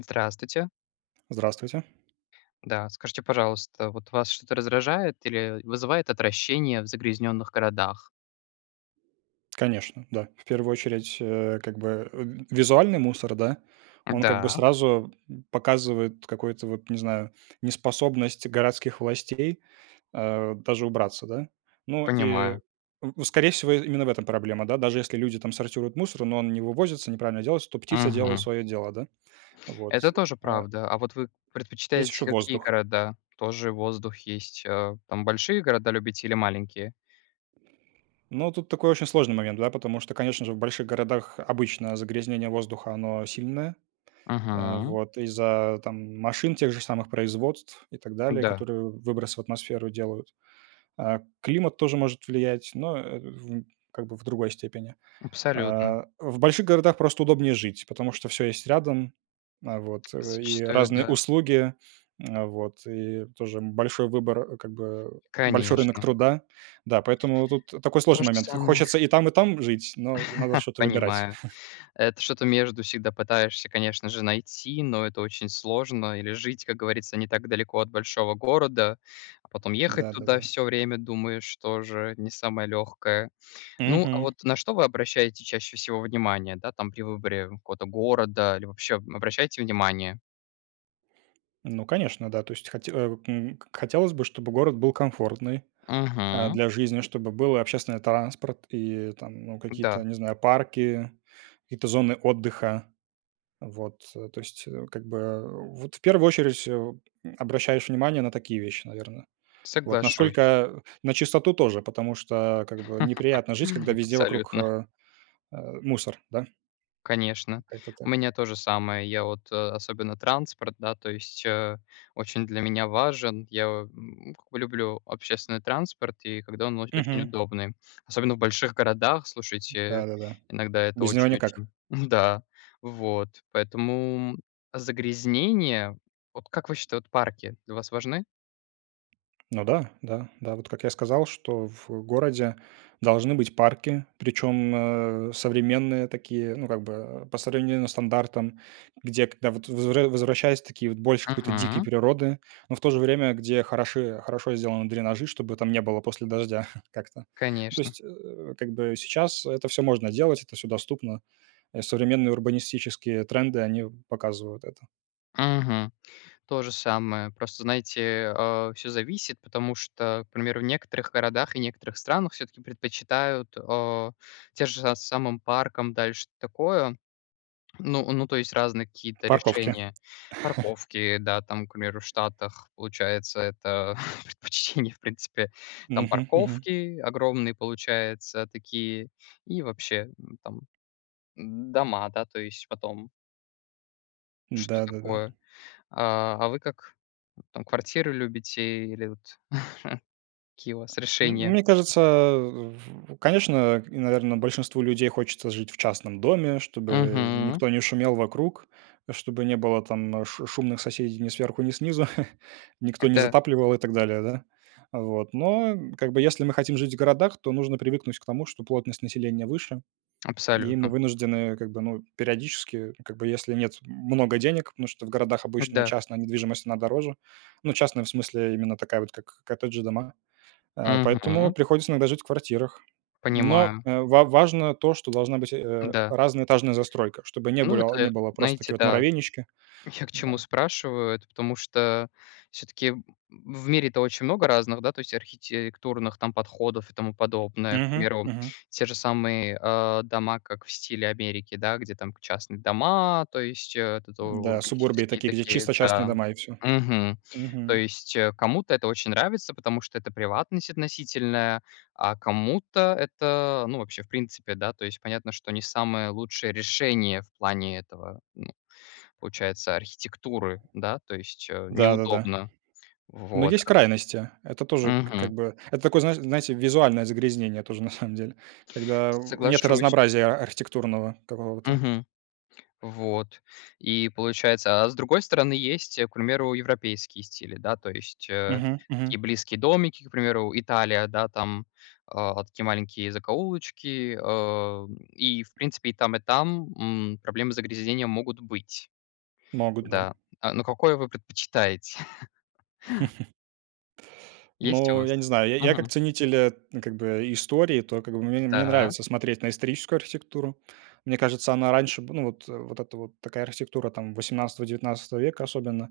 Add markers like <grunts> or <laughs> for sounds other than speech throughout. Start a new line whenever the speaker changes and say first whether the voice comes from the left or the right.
left: Здравствуйте.
right: Здравствуйте.
left: Да. Скажите, пожалуйста, вот вас что-то раздражает или вызывает отвращение в загрязненных городах?
right: Конечно, да. В первую очередь, э, как бы, э, визуальный мусор, да. Он как бы
left: М-да.
right: сразу показывает какой-то вот, не знаю, неспособность городских властей, а, даже убраться, да. Ну и
left: Понимаю.
right: в скорее всего именно в этом проблема, да. Даже если люди там сортируют мусор, но он не вывозится, неправильно делается, то птицы делают
left: Мгм.
right: свое дело, да? Вот,
left: Это тоже
right: а
left: правда. А вот вы
right: Есть
left: предпочитаете
right: еще
left: какие
right: воздух.
left: города? Тоже воздух есть А, там большие города любите или маленькие?
right: Но тут такой очень сложный момент, да, потому что, конечно же, в больших городах обычно загрязнение воздуха, оно сильное. А,
left: Мгм.
right: вот из-за, там, машин тех же самых, производств и так далее,
left: Да.
right: которые выброс в атмосферу делают. А, климат тоже может влиять, но, э, в как бы в другой степени.
left: Абсолютно.
right: А, в больших городах просто удобнее жить, потому что всё есть рядом. А, вот. И
left: Зачастую,
right: разные
left: да.
right: услуги, а, вот, и тоже, м, большой выбор, а, как бы, большой рынок
left: Конечно.
right: труда. Да. Поэтому тут такой
left: То
right: сложный
left: же
right: момент.
left: самое.
right: Хочется и там, и там жить, но надо
left: <laughs>
right: что-то выбирать.
left: Понимаю. Это что-то между всегда пытаешься, конечно же, найти, но это очень сложно или жить, как говорится, не так далеко от большого города, а, потом ехать
right: Да, да,
left: туда
right: да.
left: всё время, думаешь, тоже не самое легкое. Ну, а
right: Мгм.
left: вот, на что вы обращаете чаще всего внимание, да, там при выборе какого-то города или вообще обращаете внимание?
right: Ну, конечно, да, то есть хоть а, м, к хотелось бы, чтобы город был комфортный, а,
left: Мгм.
right: для жизни, чтобы был и общественный транспорт, и там, ну какие-то,
left: Да.
right: не знаю, парки, какие-то зоны отдыха. Вот, то есть, э, как бы Вот в первую очередь, э, м, обращаешь внимание на такие вещи, наверно. Вот
left: Соглашусь.
right: насколько на чистоту тоже, потому что как бы неприятно жить, когда
left: <laughs>
right: везде вокруг,
left: Абсолютно.
right: а, а, мусор, да.
left: Конечно,
right: Как-то
left: у
right: так.
left: меня то же самое, я вот, э, особенно транспорт, да, то есть, э, очень для меня важен. Я, м, как бы люблю общественный транспорт, и когда он оч очень
right: Мгм.
left: удобный, особенно в больших городах, слушайте,
right: Да-да-да.
left: иногда это
right: Без него никак.
left: очень-очень <chuckles> Да, вот, поэтому загрязнения, вот, как вы счита вот парки для вас важны?
right: Ну да, да, да. Вот как я сказал, что в городе должны быть парки, причем, э, современные такие, ну как бы по современным стандартам, где когда вот возвра возвращаясь такие вот больше какой-то дикий
left: Мгм.
right: природы, но в то же время где хороши хорошо сделаны дренажи, чтобы там не было после дождя <chuckles> как-то. Ну то
left: Конечно!
right: есть, э, как бы сейчас это всё можно делать, это всё доступно. И современные урбанистические тренды они показывают это.
left: Мгм. То же самое. Просто, знаете, а, всё зависит, потому что, к примеру, в некоторых городах и некоторых странах всё-таки предпочитают, а, те же, а, самым паркам, дальше такое Ну ну, то есть разные какие-то
right: Парковки.
left: решения.
right: <chuckles>
left: Парковки, да, там к примеру, в Штатах, получается, это предпочтение, в принципе. Там
right: Мгм. Мгм.
left: парковки огромные, получается, такие, и вообще, там дома, да, то есть потом. Что
right: Да-да-да.
left: такое? А, а вы как, там квартиры любите, или вот <chuckles> какие у вас
right: М
left: решения?
right: мне кажется, в конечно, наверное, большинству людей хочется жить в частном доме, чтобы
left: Мгм.
right: никто не шумел вокруг, чтобы не было, там ш шумных соседей ни сверху, ни снизу, <chuckles>
left: О
right: никто не
left: да.
right: затапливал и так далее, да. Вот, но как бы, если мы хотим жить в городах, то нужно привыкнуть к тому, что плотность населения выше. И мы
left: Абсолютно.
right: вынуждены, как бы, ну, периодически, как бы, если нет много денег, потому что в городах
left: О
right: обычно
left: да!
right: частная недвижимость, она дороже. Ну, частная в смысле, именно такая вот как коттеджи дома. А, поэтому
left: Мгм.
right: приходится иногда жить в квартирах, но,
left: Понимаю.
right: э, ва важно то, что должна быть, э,
left: Н-да.
right: разная этажная застройка, чтобы не
left: Ну
right: было
left: это,
right: не было просто
left: знаете,
right: такие вот
left: да.
right: муравейнички,
left: Я к чему
right: да.
left: спрашиваю это, потому что всё-таки в в мире-то очень много разных, да, то есть архитектурных там подходов, и тому подобное. К
right: Мгм,
left: примеру,
right: мгм.
left: те же самые, а, дома, как в стиле Америки, да. Где там к частные дома, то есть, этот у
right: Да, субурбии
left: урбанистические
right: такие, где
left: такие,
right: чисто частные
left: да.
right: дома и всё.
left: Мгм. То
right: Мгм.
left: есть кому-то это очень нравится, потому что это приватность относительная, а кому-то это ну, вообще в принципе, да то есть понятно, что не самое лучшее решение в плане этого, ну, получается архитектуры. Да, то есть, э,
right: Да-да-да.
left: неудобно,
right: Но
left: вот.
right: есть крайности, это тоже, к
left: Мгм.
right: как бы это, это такое знаешь знаете, визуальное загрязнение тоже, на самом деле, когда нет
left: Соглашусь.
right: разнообразия, а архитектурного какого-то.
left: Мгм, вот и получается, а с другой стороны, есть, к примеру, европейские стили, да, то есть, э,
right: Мгм, мгм.
left: такие близкие домики к примеру: Италия да там, э, такие маленькие закоулочки, э, и в принципе, и там и там, м, проблемы загрязнения могут быть.
right: Могут, да.
left: Да, а, но какое вы предпочитаете? <laughs>
right: <laughs>
left: Есть у
right: Ну, я
left: вас?
right: не знаю, я я как
left: Мгм.
right: ценитель, э, т как бы, истории, то как бы, мне мне
left: Да.
right: нравится смотреть на историческую архитектуру. Мне кажется, она раньше был, ну вот вот это вот такая архитектура там 18-19 века особенно,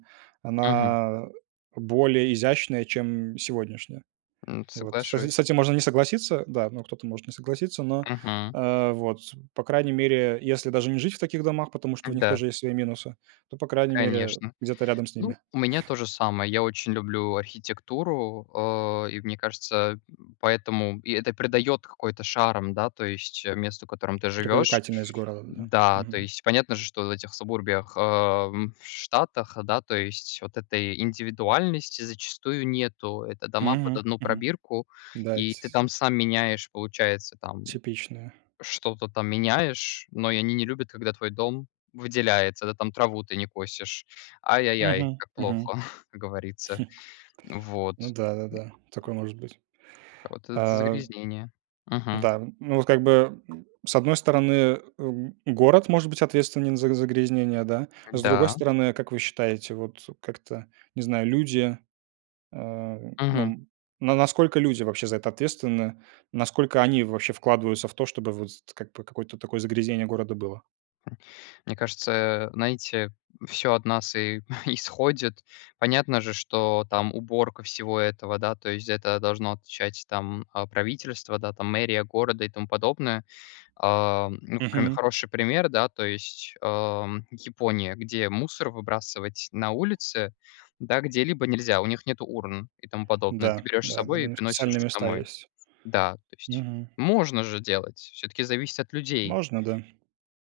left: Мгм.
right: она более изящная, чем сегодняшняя.
left: М,
right: Вот, с с
left: соглашусь.
right: этим можно не согласиться, да, ну кто-то может не согласиться, но,
left: Мгм.
right: э, вот, по крайней мере, если даже не жить в таких домах, потому что
left: Ну
right: у них
left: да.
right: тоже есть свои минусы, то по крайней мере
left: Конечно.
right: где-то рядом с
left: Ну,
right: ними.
left: у меня то же самое. Я очень люблю архитектуру, э, и мне кажется, поэтому и это придаёт какой-то шарм, да, то есть месту, в котором ты живешь.
right: Привлекательность города, да,
left: Да, то
right: мгм.
left: есть понятно же, что в этих сабурбиях, э, в Штатах, да, то есть вот этой индивидуальности, зачастую, нету. Это дома под
right: Мгм,
left: одну
right: мгм,
left: пробирку,
right: да.
left: и ты там
right: <unintelligible>
left: сам меняешь, получается, там,
right: Типичная.
left: что-то там меняешь, но они не любят, когда твой дом выделяется. Да, там траву ты не косишь. Ай ай ай,
right: Мгм.
left: как
right: Мгм.
left: плохо,
right: <chuckles>
left: <chuckles> как говорится, вот.
right: Ну да-да-да, такое может быть,
left: А вот это-
right: э
left: загрязнение, мгм.
right: Да, ну вот как бы, с одной стороны, эм, город может быть ответственен за загрязнение, да. А с другой
left: Да.
right: стороны, как вы считаете, вот, как-то, не знаю, люди, э, ну,
left: Мгм.
right: м, ну насколько люди вообще за это ответственны, насколько они вообще вкладываются в то, чтобы, вот, как бы какое-то такое загрязнение города было?
left: М, мне кажется, э, знаете, всё от нас и <chuckles> исходит. Понятно же, что там уборка всего этого, да, то есть- это должно отвечать там, а, правительство, да, там мэрия города, и тому подобное. А, ну, прям
right: Мгм.
left: хороший пример, да то есть, а, Япония. Где мусор выбрасывать на улице, да, где-либо нельзя. У них нету урн, и тому подобное.
right: Да,
left: Ты берешь с
right: да, да,
left: собой
right: у
left: и
right: них
left: приносишь
right: специальные места
left: домой.
right: есть.
left: Да, то есть
right: Мгм.
left: можно же делать. Всё-таки зависит от людей.
right: Можно, да.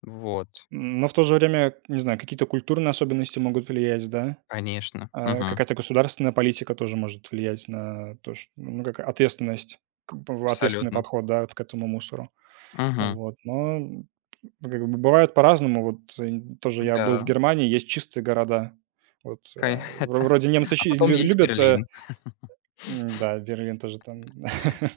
left: Вот.
right: Но в то же время, я не знаю, какие-то культурные особенности могут влиять, да.
left: Конечно,
right: А,
left: мгм.
right: какая-то государственная политика тоже может влиять на то что, ну, как ответственность, как бы, в ответственный
left: Абсолютно.
right: подход, да, вот к этому мусору.
left: Мгм.
right: Вот, но, как бы, ну, бывает по-разному. Вот, э, нь тоже, я был в
left: Да.
right: Германии, есть чистые города, вот, а, и, вро вроде немцы
left: <unintelligible> А
right: чи
left: потом
right: лю
left: есть
right: любят, а
left: Берлин.
right: Н да, Берлин тоже там, да. <laughs>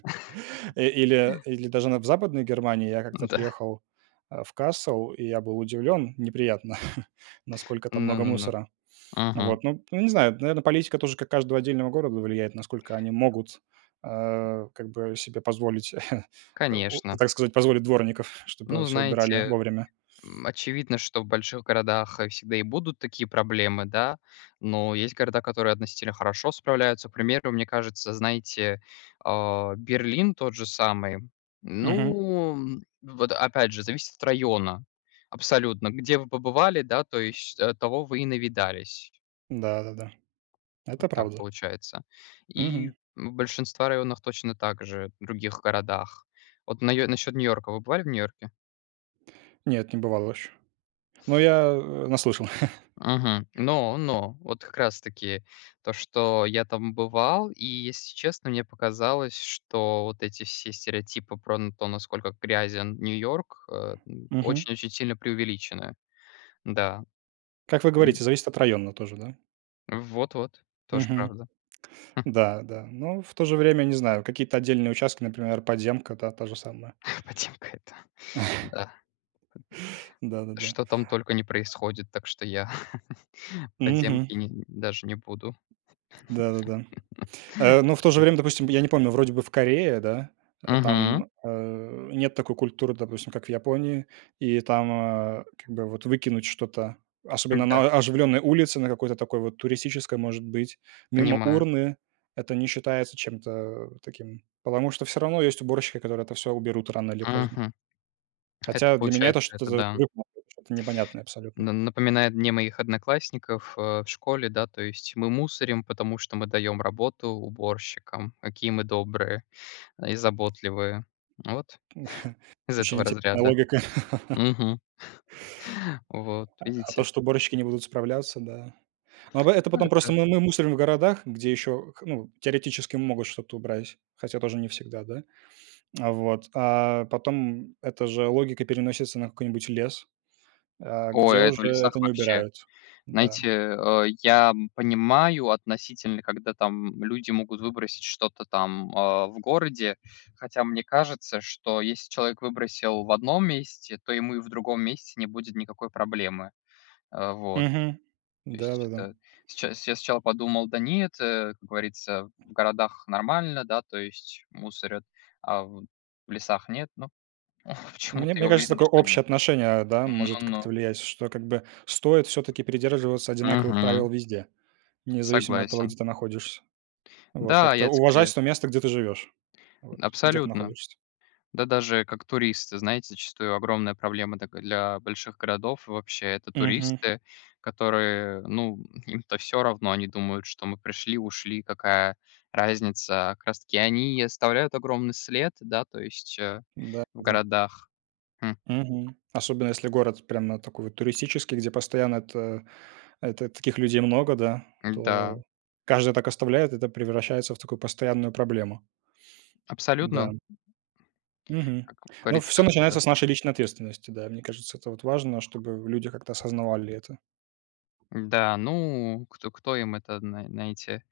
right: И или или даже на Западной Германии я как-то
left: Н-да.
right: приехал, э, в Кассеу, и я был удивлен, неприятно, <chuckles> насколько там
left: Ну
right: много
left: ну ну,
right: мусора.
left: мгм.
right: Вот, ну ну, не знаю, наверное, политика тоже как каждого отдельного города влияет насколько они могут, э, как бы себе позволить, <chuckles>
left: Конечно.
right: так сказать, позволить дворников, чтобы
left: Ну,
right: всё убирали
left: знаете,
right: вовремя.
left: м, очевидно, что в больших городах, э, всегда и будут такие проблемы, да, но есть города, которые относительно хорошо справляются. К примеру, мне кажется, знаете, э, Берлин тот же самый.
right: Мгм.
left: Ну, вот опять же, зависит от района. Абсолютно, где вы побывали, да. То есть, э, того вы и навидались.
right: Да-да-да.
left: Вот
right: Это
left: так
right: правда.
left: получается и,
right: Мгм.
left: ну, большинство районов точно также, в других городах. Вот наё насчет Нью-Йорка, вы бывали в Нью-Йорке?
right: Нет, не бывал еще. Но я наслышан. <laughs>
left: Мгм, но но вот как раз таки то, что я там бывал. И, если честно, мне показалось, что вот эти все стереотипы про н то, насколько грязен Нью-Йорк, э, н
right: Мгм.
left: очень очень сильно преувеличены. Да.
right: Как вы
left: Мгм.
right: говорите, зависит от района тоже, да?
left: Вот вот, тоже
right: Мгм.
left: правда. <chuckles>
right: Да-да, но в то же время, не знаю, какие-то отдельные участки, например, подземка, да, та же самая.
left: Подземка- это, да,
right: <laughs>
left: под
right: Да-да-да.
left: Что там только не происходит, так что я, <laughs>
right: Мгм.
left: подземки ни даже не буду.
right: Да-да-да. Э,
left: <laughs>
right: но в то же
left: Так ведь.
right: время, допустим, я не помню, вроде бы в Корее, да, э,
left: Мгм.
right: там, э, нет такой культуры, допустим, как в Японии, и там, а, как бы вот выкинуть что-то, особенно
left: Да.
right: на а оживленной улице, на какой-то туристической, может быть, мимо
left: Понимаю.
right: урны это не считается чем-то таким. Потому что всё равно есть уборщики, которые это всё уберут рано или поздно.
left: Мгм. Это
right: Хотя для меня
left: получается,
right: это
left: это
right: что-то,
left: да.
right: <unintelligible> что-то непонятное абсолютно.
left: На напоминает мне моих одноклассников, а, в школе, да, то есть мы мусорим, потому что мы даём работу уборщикам, какие мы добрые, а, и заботливые. Вот
right: <chuckles>
left: <chuckles> из
right: Очень
left: этого
right: интересная
left: разряда.
right: логика.
left: Мгм. <chuckles> Вот,
right: А, а то,
left: видите.
right: что уборщики не будут справляться, да. Но это
left: Ну,
right: потом просто
left: это
right: мы мы мусорим в городах, где ещё, к ну, теоретически могут что-то убрать, хотя тоже не всегда, да. Вот, а потом эта же логика переносится на какой-нибудь лес, э,
left: Ой,
right: где
left: это в
right: уже это
left: лесах
right: не
left: вообще.
right: убирают, да.
left: Знаете, э, я, м, понимаю, относительно, когда, там люди могут выбросить, что-то там, э, в городе, хотя мне кажется, что если человек выбросил в одном месте, то ему и в другом месте не будет никакой проблемы, а, вот.
right: Мгм,
left: То есть
right: да-да-да.
left: это сча я сначала подумал: "Да нет, э, как говорится, в городах нормально, да то есть мусорят, а в лесах нет". Но почему-то
right: Мне
left: я
right: мне кажется
left: уверен,
right: такое
left: что нет.
right: общее отношение, да.
left: Ну
right: Может как-то
left: ну.
right: влиять, что, как бы стоит всё-таки придерживаться одинаковых
left: Мгм.
right: правил везде. Независимо от того,
left: Согласен.
right: где ты находишься. Вот,
left: Да,
right: как-то
left: я те <unintelligible>
right: уважать то место, где ты живёшь, вот, где ты
left: Абсолютно!
right: находишься.
left: Да, даже как туристы, знаете, зачастую огромная проблема такая для больших городов, вообще, это
right: Мгм.
left: туристы, которые, ну, им-то всё равно, они думают, что мы пришли и ушли, какая разница. А как раз таки, они и оставляют огромный след, да, то есть, э,
right: Да
left: в
right: да.
left: городах. Хм.
right: Мгм, особенно, если город прямо такой, вот, туристический, где постоянно, эта, э, та таких людей много, да.
left: Да.
right: То каждый так оставляет, это превращается в такую постоянную проблему.
left: Абсолютно.
right: Да. Мгм.
left: Как
right: Ну, всё
left: говорится.
right: начинается с нашей личной ответственности, да. Мне кажется, это вот важно, чтобы люди как-то осознавали это.
left: Да, ну кто кто им это зна знаете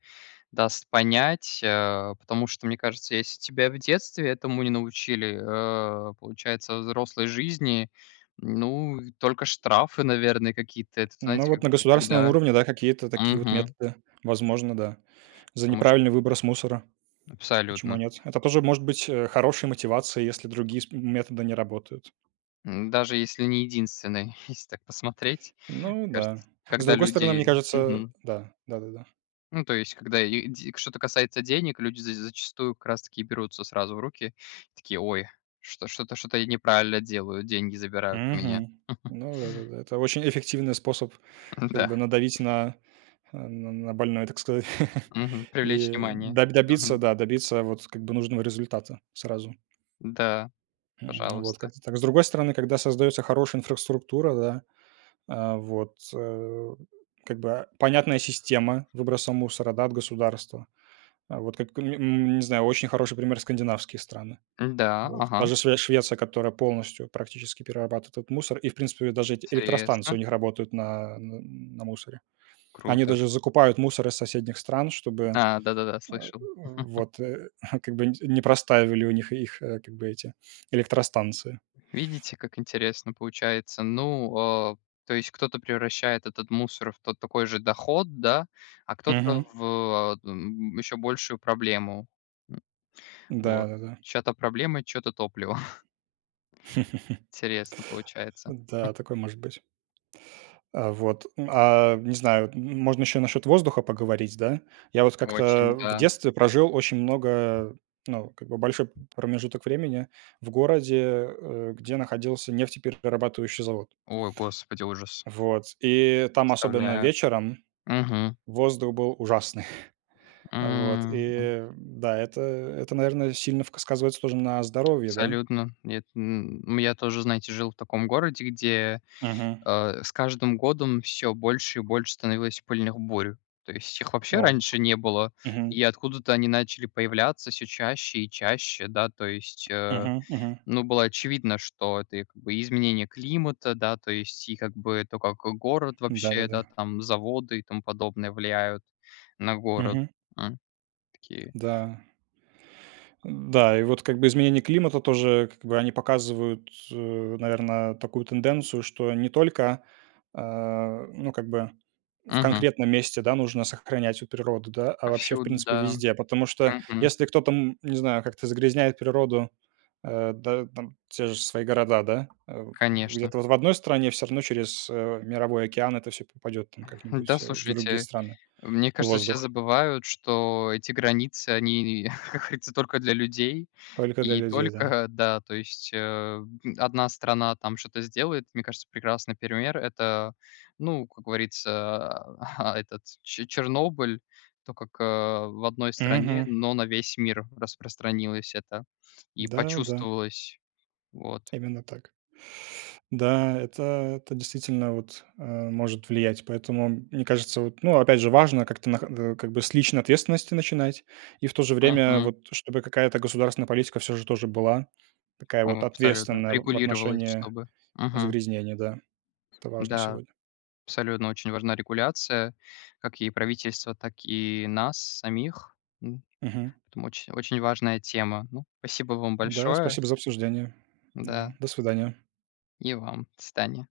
left: даст понять, э, потому что мне кажется, если тебя в детстве этому не научили, э, получается взрослой жизни, ну, и только штрафы, наверное, какие-то. Это, вот,
right: Ну
left: знаете
right: вот
left: как
right: на
left: как,
right: государственном
left: да.
right: уровне да, какие-то такие вот
left: Мгм.
right: методы, возможно, да. За
left: То может.
right: неправильный выброс мусора, почему
left: Абсолютно.
right: нет? Это тоже может быть, э, хорошей мотивацией, если другие сп методы не работают.
left: М, даже если не единственный. <chuckles> Если так посмотреть, мне
right: Ну да.
left: кажется,
right: С
left: когда
right: другой стороны, мне
left: люди
right: кажется,
left: Мгм.
right: да, да-да-да.
left: Ну, то есть, когда лиде что-то касается денег, люди з зачастую как раз таки берутся сразу в руки и такие: "Ой, что-то что-то я неправильно делаю, деньги забирают у меня".
right: Мгм,
left: <chuckles>
right: ну да-да-да, это очень эффективный способ,
left: Н
right: как
left: да.
right: бы, надавить на, э, на на больное, так сказать, <chuckles>
left: Мгм, привлечь
right: и
left: внимание,
right: до добиться,
left: мгм.
right: да, добиться, вот как бы, нужного результата сразу.
left: Да,
right: Ну вот,
left: пожалуйста.
right: как-то так. С другой стороны, когда создается хорошая инфраструктура, да, а, вот, а, как бы, понятная система выброса мусора, да, от государства. Вот как или, м, не знаю очень хороший пример скандинавские страны,
left: М-да,
right: вот. Та
left: ага.
right: же Шве Швеция, которая полностью практически перерабатывает этот мусор, и, в принципе, даже эти электростанции
left: Интересно.
right: у них работают на, м, на на мусоре. Они
left: Круто.
right: даже закупают мусор из соседних стран, чтобы,
left: А, да-да-да,
right: э,
left: слышал. <laughs>
right: вот <chuckles> как бы, не не простаивали у них их, как бы, эти электростанции.
left: Видите, как интересно получается, ну, э, то есть кто-то превращает этот мусор в тот такой же доход, да, а кто-то
right: Мгм.
left: в, э, т н ещё большую проблему. <grunts> Вот,
right: Да-да-да.
left: чё-то проблемы, чё-то топливо. <chuckles>
right: <laughs>
left: Интересно получается. <chuckles>
right: Да, такое может быть. А, вот, а, не знаю, можно ещё насчет воздуха поговорить, да. Я вот как-то
left: Очень,
right: в
left: да.
right: детстве прожил очень много, ну, как бы, большой п промежуток времени в городе, э, где находился нефтеперерабатывающий завод.
left: Ой, господи, ужас!
right: Вот, и там, особенно
left: Представляю,
right: вечером,
left: мгм.
right: воздух был ужасный. <chuckles> Вот
left: М.
right: и, да, это это, наверное, сильно вк сказывается тоже на здоровье, да.
left: Абсолютно! Нет, м, у меня тоже, знаете, жил в таком городе, где,
right: Мгм.
left: э, с каждым годом всё больше и больше становилось пыльных бурь. То есть их вообще
right: О,
left: раньше не было,
right: мгм.
left: и откуда-то они начали появляться всё чаще и чаще. Да, то есть, э,
right: Мгм, мгм.
left: ну, было очевидно, что это, и как бы, и изменения климата, да, то есть, и как бы, и то, как город
right: М,
left: вообще,
right: да-да-да.
left: да, там и заводы, и тому подобное влияют на город,
right: Мгм.
left: хм, такие.
right: Да. М да, и вот, как бы изменения климата, тоже, как бы, они показывают, э, наверное, такую тенденцию, что не только, а, ну как бы, в
left: Мгм.
right: конкретном месте, да, нужно сохранять природу, да, а вообще, в
left: Повсюду,
right: принципе,
left: да.
right: везде, потому что
left: Мгм.
right: если кто-то, м, не знаю, как-то загрязняет природу, э, да да, там те же свои города, да, э,
left: Конечно.
right: где-то в одной стране всё равно через, э, мировой океан это всё попадет там
left: Да,
right: как-нибудь, в другие
left: слушайте,
right: страны,
left: мне
right: и
left: кажется, все
right: воздух.
left: забывают, что эти границы, они, <laughs> как говорится, только для людей,
right: Только для
left: и
right: людей, да.
left: только, да, то есть, э, одна страна там что-то сделает. Мне кажется, прекрасный пример- это, ну, как говорится, а, этот, че Чернобыль, то, как, э, в одной стране,
right: Мгм.
left: но на весь мир распространилось это, и
right: Да да.
left: почувствовалось, вот.
right: Именно так. Да, это это действительно, вот, э, может влиять, поэтому, мне кажется, вот, ну опять же, важно, как-то нахо э, как бы, с личной ответственности начинать, и в то же время,
left: Мгм.
right: вот, чтобы какая-то государственная политика всё же тоже была такая
left: Да,
right: вот
left: абсолютно,
right: ответственная в
left: регулировалось
right: отношении
left: чтобы, мгм.
right: загрязнения, да. Это важно
left: Да,
right: сегодня.
left: абсолютно очень важна регуляция, как и правительства, так и нас самих, м.
right: Мгм.
left: Поэтому, очень очень важная тема. Ну, спасибо вам
right: Да,
left: большое.
right: спасибо за обсуждение. Да,
left: Да.
right: до свидания.
left: И вам. До свидания.